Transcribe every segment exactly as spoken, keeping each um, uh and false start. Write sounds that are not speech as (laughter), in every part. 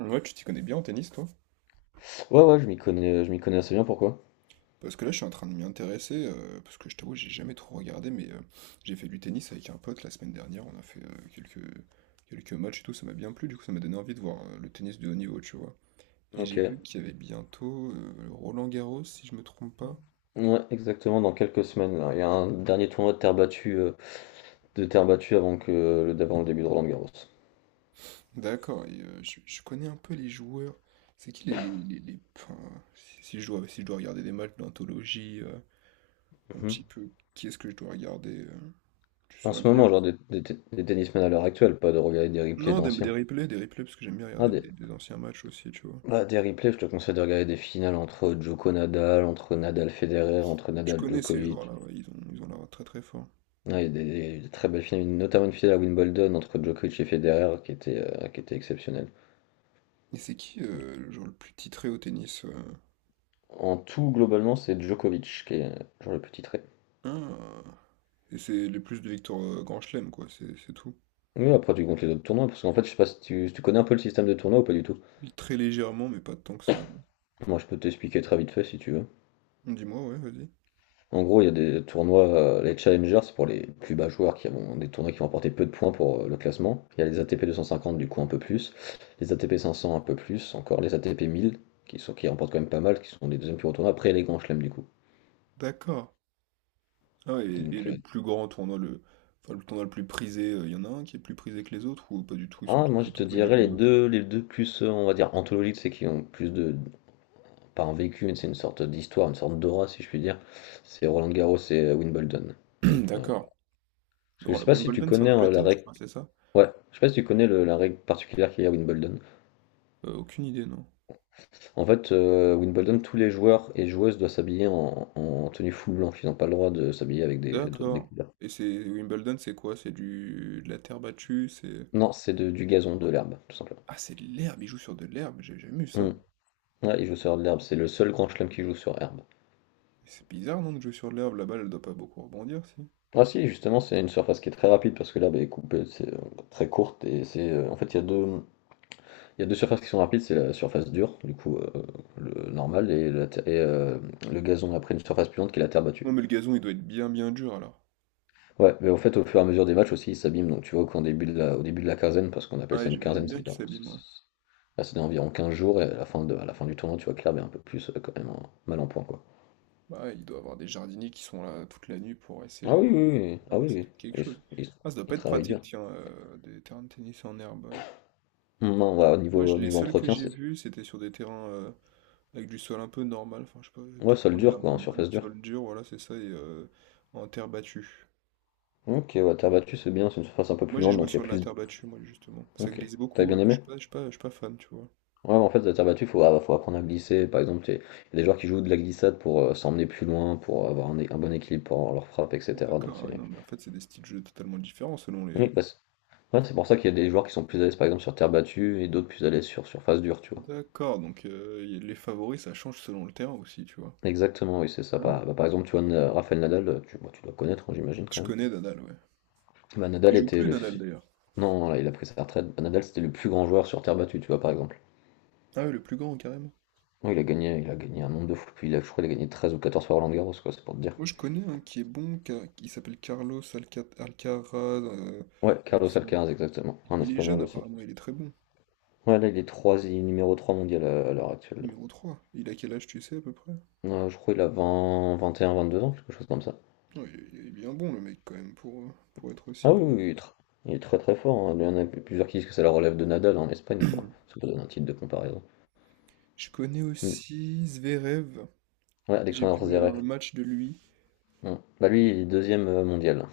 Ouais, tu t'y connais bien en tennis, toi? Ouais, ouais, je m'y connais, je m'y connais assez bien, pourquoi? Parce que là, je suis en train de m'y intéresser, euh, parce que je t'avoue, j'ai jamais trop regardé, mais euh, j'ai fait du tennis avec un pote la semaine dernière, on a fait euh, quelques, quelques matchs et tout, ça m'a bien plu, du coup, ça m'a donné envie de voir euh, le tennis de haut niveau, tu vois. Et j'ai Ok. vu qu'il y avait bientôt euh, Roland Garros, si je me trompe pas. Ouais, exactement, dans quelques semaines. Là. Il y a un dernier tournoi de terre battue, euh, de terre battue avant que, le, avant le début de Roland-Garros. D'accord, et euh, je, je connais un peu les joueurs. C'est qui les... les, les, les- enfin, si, si je dois, si je dois regarder des matchs d'anthologie, euh, un petit peu, qui est-ce que je dois regarder? Euh, tu En saurais. ce moment, genre des, des, des tennismen à l'heure actuelle, pas de regarder des replays Non, des, des d'anciens. replays, des replays, parce que j'aime bien Ah, regarder des, des, des anciens matchs aussi, tu vois. bah, des replays, je te conseille de regarder des finales entre Djoko Nadal, entre Nadal Federer, entre Je Nadal connais ces Djokovic. joueurs-là, ouais, ils ont, ils ont l'air très très forts. Ouais, il y a des, des des très belles finales, notamment une finale à Wimbledon entre Djokovic et Federer qui était, euh, qui était exceptionnelle. Et c'est qui euh, le joueur le plus titré au tennis? euh En tout, globalement, c'est Djokovic qui est euh, genre le petit titré. Ah, et c'est le plus de victoires euh, Grand Chelem, quoi, c'est c'est tout. Oui, après tu comptes les autres tournois, parce qu'en fait, je sais pas si tu, si tu connais un peu le système de tournoi ou pas du tout. Très légèrement, mais pas tant que ça, Moi, je peux t'expliquer très vite fait si tu veux. non. Dis-moi, ouais, vas-y. En gros, il y a des tournois, euh, les Challengers, c'est pour les plus bas joueurs qui ont des tournois qui vont apporter peu de points pour euh, le classement. Il y a les A T P deux cent cinquante, du coup, un peu plus. Les A T P cinq cents, un peu plus. Encore les A T P mille, qui sont, qui remportent quand même pas mal, qui sont les deuxièmes plus gros tournois. Après, les grands chelems, du coup. D'accord. Ah, ouais, et, et Donc, le euh, plus grand tournoi, le, enfin, le tournoi le plus prisé, euh, il y en a un qui est plus prisé que les autres, ou pas du tout, ils sont ah, Moi, tous je autant te prisés que dirais les les autres? deux, les deux plus, euh, on va dire, anthologiques, c'est qui ont plus de, pas un vécu, c'est une sorte d'histoire, une sorte d'aura, si je puis dire. C'est Roland Garros et euh, Wimbledon. Je, euh, (clears throat) parce D'accord. que Oh, je sais la pas si tu Wimbledon, c'est en connais euh, la Angleterre, je règle. crois, c'est ça? Ouais, je sais pas si tu connais le- la règle particulière qu'il y a à Wimbledon. Euh, aucune idée, non. En fait, euh, Wimbledon, tous les joueurs et joueuses doivent s'habiller en, en tenue full blanche. Ils n'ont pas le droit de s'habiller avec des, de- des D'accord. couleurs. Et c'est Wimbledon, c'est quoi? C'est du de la terre battue, c'est. Non, c'est de- du gazon, de l'herbe, tout simplement. Ah, c'est de l'herbe, il joue sur de l'herbe, j'ai jamais vu ça. Hmm. Ouais, ils jouent sur de l'herbe. C'est le seul grand chelem qui joue sur herbe. Mais c'est bizarre non de jouer sur de l'herbe, la balle elle doit pas beaucoup rebondir si. Ah si, justement, c'est une surface qui est très rapide parce que l'herbe est coupée, c'est euh, très courte et c'est euh, en fait il y a deux Il y a deux surfaces qui sont rapides, c'est la surface dure, du coup, euh, le normal, et, la ter- et, euh, le gazon après une surface plus lente qui est la terre battue. Non mais le gazon il doit être bien bien dur alors. Ouais, mais au fait, au fur et à mesure des matchs aussi, ils s'abîment. Donc tu vois qu'au début de la, au début de la quinzaine, parce qu'on appelle Ouais, ça une quinzaine, j'imagine bien c'est qu'il s'abîme, ouais. là, c'est environ quinze jours, et à la fin, de, à la fin du tournoi, tu vois que l'herbe est un peu plus euh, quand même en- mal en point, quoi. Bah ouais, il doit avoir des jardiniers qui sont là toute la nuit pour essayer Ah de. oui, oui, oui, Ah ah non, oui, c'est oui. peut-être quelque Ils, chose. ils- Ah, ça doit Ils pas être travaillent pratique dur. tiens euh, des terrains de tennis en herbe. Non, ouais, au Moi, niveau, je- au les niveau seuls que entretien, j'ai c'est. vus, c'était sur des terrains euh, avec du sol un peu normal, enfin je sais pas Ouais, tout sol comment dur, dire quoi, en normal. surface dure. Sol dur, voilà, c'est ça, et euh, en terre battue. Ok, ouais, terre battue, c'est bien, c'est une surface un peu Moi plus j'ai lente, joué donc il y a sur de la plus. terre battue, moi justement. Ça Ok. glisse T'as beaucoup, bien euh, je aimé? suis pas, je suis pas, je suis pas fan, tu vois. Ouais, en fait, la terre battue, faut, ah, faut apprendre à glisser. Par exemple, t'es- il y a des joueurs qui jouent de la glissade pour euh, s'emmener plus loin, pour avoir un, un bon équilibre pour leur frappe, Ah, et cætera. Donc d'accord, ouais, c'est non, mais en fait c'est des styles de jeu totalement différents selon Oui. les. bah, c'est ouais, c'est pour ça qu'il y a des joueurs qui sont plus à l'aise, par exemple, sur terre battue et d'autres plus à l'aise sur surface dure, tu vois. D'accord, donc euh, y- les favoris ça change selon le terrain aussi, tu vois. Exactement, oui, c'est ça. Ah. Par, bah, par exemple, tu vois, Na- Rafael Nadal, euh, tu, bah, tu dois connaître, hein, j'imagine Je quand même. connais Nadal, ouais. Bah, Il Nadal joue était plus le. Nadal Su- d'ailleurs. Non, là, il a pris sa retraite. Bah, Nadal, c'était le plus grand joueur sur terre battue, tu vois, par exemple. Ah ouais, le plus grand carrément. Oui, il a gagné, il a gagné un nombre de fois. Puis il a, je crois qu'il a gagné treize ou quatorze fois Roland Garros, quoi, c'est pour te dire. Moi je connais un qui est bon, qui a- qui s'appelle Carlos Alca- Alcaraz, euh, Ouais, il me Carlos semble. Alcaraz, exactement. Il Un il est espagnol jeune aussi. apparemment, il est très bon. Ouais, là, il est trois il est numéro trois mondial à à l'heure actuelle. Numéro trois. Il a quel âge, tu sais, à peu près? Euh, je crois qu'il a vingt, vingt et un, vingt deux ans, quelque chose comme ça. Ouais, il est il est bien bon, le mec, quand même, pour, euh, pour être Ah aussi oui, bon. oui, oui, il est tr- il est très très fort, hein. Il y en a plusieurs qui disent que ça le relève de Nadal en Espagne, quoi. Ça peut donner un titre de comparaison. (clears throat) Je connais Mm. aussi Zverev. Ouais, J'ai Alexandre vu un Zverev. match de lui. Mm. Bah lui, il est deuxième euh, mondial.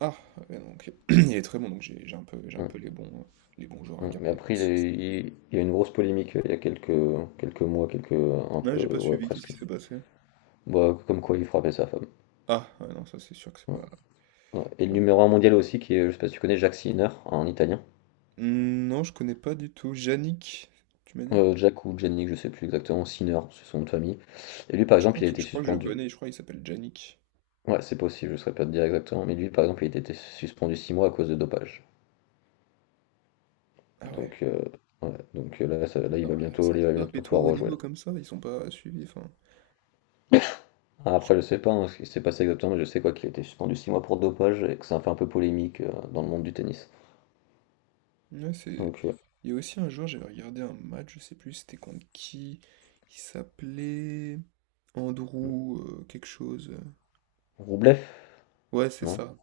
Ah, ouais, non, ok. (clears throat) Il est très bon, donc j'ai j'ai un peu, j'ai un Mm. peu les bons, euh, les bons joueurs à Mm. Mais garder après, il, aussi. est- il- il y a eu une grosse polémique euh, il y a quelques, quelques mois, quelques, un Ah, peu, j'ai pas ouais, suivi, qu'est-ce qui presque. s'est passé? Bah, comme quoi il frappait sa femme. Ah, ouais, non, ça c'est sûr que c'est Mm. pas. Ouais. Et le Ah. numéro un mondial aussi, qui est, je sais pas si tu connais, Jacques Sinner, un italien. Hmm, non, je connais pas du tout. Yannick, tu m'as dit? Heu, Jack ou Jenny, je sais plus exactement, Sinner, c'est son nom de famille. Et lui, Ah, par Je exemple, crois il que, a été je crois que je le suspendu connais, je crois qu'il s'appelle Yannick. ouais, c'est possible, je saurais pas te dire exactement, mais lui, par exemple, il a été suspendu six mois à cause de dopage. Ah ouais. Donc, heu, ouais, donc heu, là, ça Mais là, il non, va ouais, bientôt ça il se va dope bientôt et toi pouvoir au rejouer niveau là. comme ça, ils sont pas suivis, enfin. Ah, après, je sais pas, hein, ce qui s'est passé exactement, mais je sais quoi qu'il a été suspendu six mois pour dopage et que ça a fait un peu polémique, heu, dans le monde du tennis. Ouais, c'est. Donc, heu, Il y a aussi un jour, j'avais regardé un match, je sais plus c'était contre qui. Il s'appelait Andrew euh, quelque chose. Roublev? Ouais, c'est Non? ça.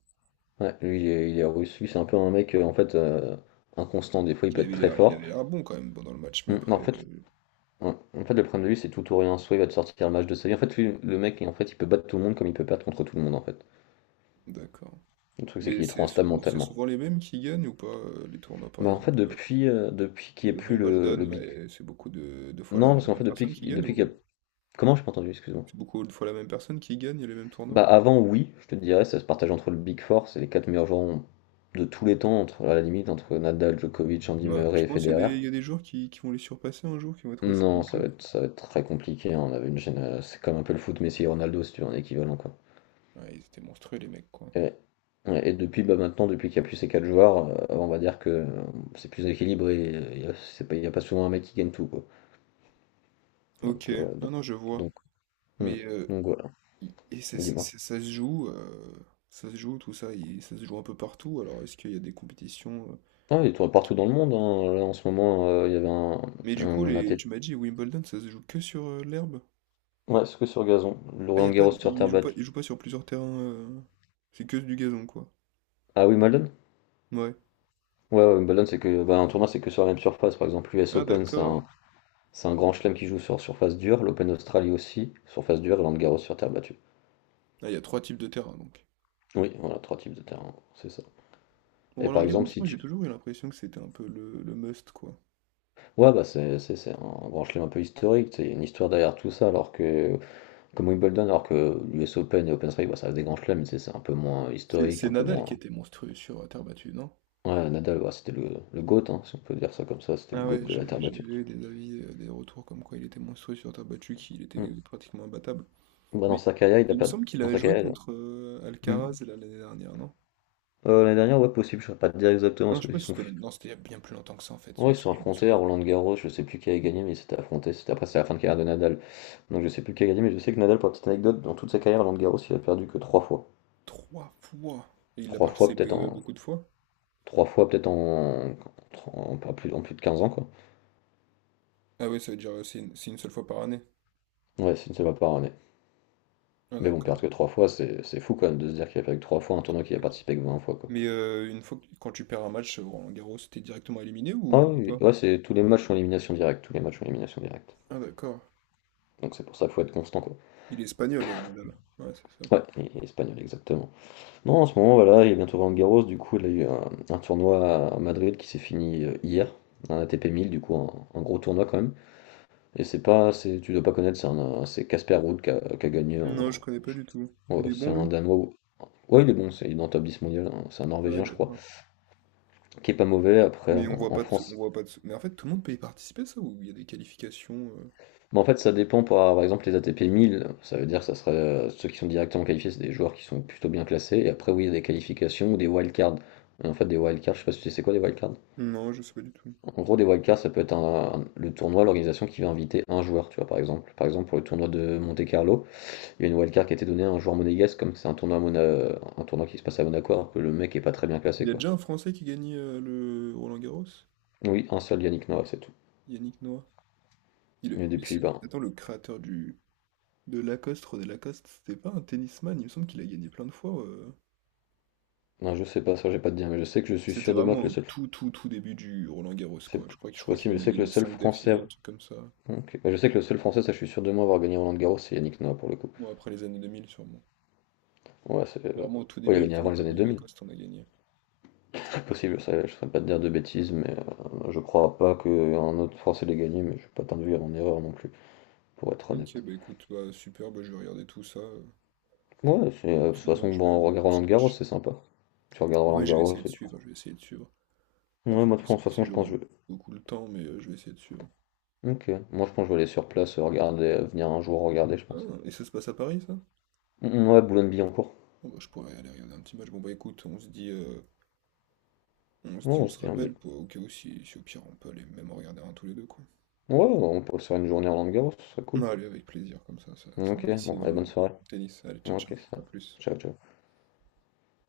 Ouais, lui, il est il est russe, lui, c'est un peu un mec, heu, en fait, heu, inconstant. Des fois, il Il peut être avait très l'air, il fort. avait l'air bon quand même pendant le match, mais Mmh, en après, fait euh, Ouais. En fait, le problème de lui, c'est tout ou rien. Soit il va te sortir le match de sa vie. En fait, lui, le mec, en fait, il peut battre tout le monde comme il peut perdre contre tout le monde, en fait. d'accord. Le truc, c'est Mais qu'il est trop c'est instable souvent, c'est mentalement. souvent les mêmes qui gagnent ou pas euh, les tournois par Bah, en fait, exemple. Euh, depuis, euh, depuis qu'il n'y a Le plus le, le Wimbledon, là, Big. et c'est beaucoup de, de fois la, Non, parce la qu'en même fait, depuis, personne qui qu'il- gagne depuis qu'il y ou a. Comment je pas entendu, excuse-moi. c'est beaucoup de fois la même personne qui gagne les mêmes tournois? Bah, avant, oui, je te dirais, ça se partage entre le Big Four, c'est les quatre meilleurs joueurs de tous les temps, entre, à la limite, entre Nadal, Djokovic, Andy Ouais, tu Murray et penses qu'il y a Federer. des, il y a des joueurs qui, qui vont les surpasser un jour, qui vont être aussi bons Non, ça va qu'eux? être, ça va être très compliqué, hein. On avait une gêne- C'est comme un peu le foot Messi et Ronaldo, si tu veux, en équivalent, quoi. Ouais, ils étaient monstrueux les mecs quoi. Et, ouais, et depuis, bah maintenant, depuis qu'il n'y a plus ces quatre joueurs, euh, on va dire que euh, c'est plus équilibré. Il n'y a, c'est pas- il y a pas souvent un mec qui gagne tout, quoi. Ok, Donc, euh, non, donc, non, je vois. donc, hmm, Mais euh, donc voilà, i- et c'est- dis-moi. c'est- ça se joue, euh, ça se joue tout ça, il- ça se joue un peu partout. Alors est-ce qu'il y a des compétitions? euh Ah, il tourne partout dans le monde, hein. Là, en ce moment, euh, il y avait un, Mais du coup, un les, A T P. tu m'as dit Wimbledon, ça se joue que sur euh, l'herbe? Ouais, c'est que sur gazon. Le Ah, y Roland a pas, Garros de- sur il terre joue pas, battue. il joue pas sur plusieurs terrains. euh, C'est que du gazon, quoi. Ah, Wimbledon? Ouais. Ouais, ouais, Wimbledon, c'est que bah, un tournoi, c'est que sur la même surface. Par exemple, l'U S Ah Open, c'est un, d'accord. c'est un grand chelem qui joue sur surface dure. L'Open d'Australie aussi, surface dure. Et Roland Garros sur terre battue. Ah, il y a trois types de terrains donc. Oui, voilà, trois types de terrain, c'est ça. Et par exemple, Roland-Garros, si moi tu j'ai toujours eu l'impression que c'était un peu le, le must, quoi. Ouais, bah c'est c'est- c'est un grand chelem un peu historique, tu sais, il y a une histoire derrière tout ça, alors que, comme Wimbledon, alors que l'U S Open et Open Strike, bah, ça reste des grands chelems, mais tu sais, c'est un peu moins C'est historique, c'est un peu Nadal qui moins. était monstrueux sur euh, terre battue, non? Ouais, Nadal, ouais, c'était le, le GOAT, hein, si on peut dire ça comme ça, c'était le Ah GOAT ouais, de la j'ai terre j'ai battue. eu des avis, euh, des retours comme quoi il était monstrueux sur terre battue, qu'il était Mm. pratiquement imbattable. Bah, dans Mais sa carrière, il a il me pas. semble qu'il Dans avait sa joué carrière, il contre euh, a- Mm. Alcaraz là, l'année dernière, non? Euh, l'année dernière, ouais, possible, je ne pas te dire Ah exactement non, ce je sais pas qu'ils si sont. c'était l'année- non, c'était il y a bien plus longtemps que ça en fait, c'est Ouais, ils se juste sont que je me affrontés à souviens. Roland Garros, je sais plus qui a gagné, mais ils s'étaient affrontés, c'était après, c'est la fin de carrière de Nadal. Donc je sais plus qui a gagné, mais je sais que Nadal, pour la petite anecdote, dans toute sa carrière, Roland Garros, il a perdu que trois fois. Trois fois! Et il l'a Trois fois, participé peut-être euh, en, beaucoup de fois? trois fois peut-être en, en, en plus, en plus de quinze ans, quoi. Ah ouais, ça veut dire euh, c'est une, c'est une seule fois par année. Ouais, c'est une seule fois par année. Ah Mais bon, perdre d'accord. que trois fois, c'est c'est fou quand même de se dire qu'il a perdu que trois fois un tournoi qu'il a Que trop. participé que vingt fois, quoi. Mais euh, une fois que, quand tu perds un match, euh, Roland Garros, t'es directement éliminé Ah ou oui, oui. pas? ouais, c'est tous les matchs sont élimination directe, tous les matchs sont élimination directe. Ah d'accord. Donc c'est pour ça qu'il faut être constant, quoi. Il est espagnol, euh, Nadal. Ouais, c'est ça. Ouais, il est espagnol, exactement. Non, en ce moment, voilà, il est bientôt Roland Garros, du coup, il a eu un, un tournoi à Madrid qui s'est fini euh, hier, un A T P mille, du coup, un, un gros tournoi quand même. Et c'est pas, c'est, Tu dois pas connaître, c'est un, un- c'est Casper Ruud qui a, qui a gagné, en- Non, je connais pas du tout. ouais, Il est c'est bon un lui? Danois. Ouais, il est bon, c'est- il est dans le top dix mondial, hein. C'est un Ouais, Norvégien, je crois, d'accord. qui est pas mauvais. Après, Mais on en, voit en pas de sous, on France. voit pas de sous. Mais en fait, tout le monde peut y participer, à ça, ou il y a des qualifications euh Mais en fait, ça dépend par, par exemple les A T P mille, ça veut dire que ça serait euh, ceux qui sont directement qualifiés, c'est des joueurs qui sont plutôt bien classés. Et après, oui, il y a des qualifications ou des wildcards. Et En fait, des wildcards, je sais pas si tu sais c'est quoi des wildcards. non, je sais pas du tout. En gros, des wildcards, ça peut être un, un- le tournoi, l'organisation qui va inviter un joueur, tu vois, par exemple. Par exemple, pour le tournoi de Monte-Carlo, il y a une wildcard qui a été donnée à un joueur monégasque, comme c'est un tournoi, à Mona- un tournoi qui se passe à Monaco, alors que le mec est pas très bien Il classé, y a quoi. déjà un Français qui gagne euh, le Roland-Garros? Oui, un seul Yannick Noah, c'est tout. Yannick Noah. Il est- Mais mais depuis, c'est- ben, Attends, le créateur du... de Lacoste, René Lacoste, c'était pas un tennisman, il me semble qu'il a gagné plein de fois. euh. Non, je sais pas, ça, j'ai pas de dire, mais je sais que je suis C'était sûr de moi vraiment que le au seul. tout, tout, tout début du Roland-Garros, quoi. C'est Je crois, que- je c'est crois qu'il possible, en je a sais que le gagné seul cinq français. d'affilée, un truc comme ça. Ok. Bah, je sais que le seul français, ça, je suis sûr de moi avoir gagné Roland Garros, c'est Yannick Noah pour le coup. Bon, après les années deux mille sûrement. Ouais, c'est. Mais Euh, vraiment au tout Ouais, il a début, il me gagné avant semble les que années René deux mille. Lacoste en a gagné. C'est possible, ça, je ne saurais pas te dire de bêtises, mais euh, je crois pas qu'un autre français l'ait gagné, mais je suis pas t'induire en erreur non plus, pour être Ok, honnête. bah écoute, bah super, bah je vais regarder tout ça. Euh, Ouais, c'est, euh, de toute Tranquillement, façon, je bon, vais on regarder des regarde petits Roland Garros, matchs. c'est sympa. Tu regardes Roland Oui, je vais Garros essayer de et tu. suivre, je vais essayer de suivre. Ouais, Après, moi, de je toute sais pas façon, si je j'aurai pense que beaucoup le temps, mais euh, je vais essayer de suivre. je. Ok. Moi, je pense que je vais aller sur place, euh, regarder, euh, venir un jour regarder, je pense. Ah, et ça se passe à Paris, ça? Mm, ouais, Boulogne-Billancourt. Bon, bah, je pourrais aller regarder un petit match. Bon, bah écoute, on se dit, euh, on se dit, Non, on se c'était un bien. rappelle, pour, au cas où, si, si au pire, on peut aller même en regarder un tous les deux, quoi. Ouais, on pourrait se faire une journée à Roland-Garros, ce serait cool. Ah, allez, avec plaisir, comme ça, ça, ça, me Ok, dit ici bon, dans allez, le bonne soirée. tennis. Allez, ciao, Ok, ciao, ça. à plus. Ciao, ciao.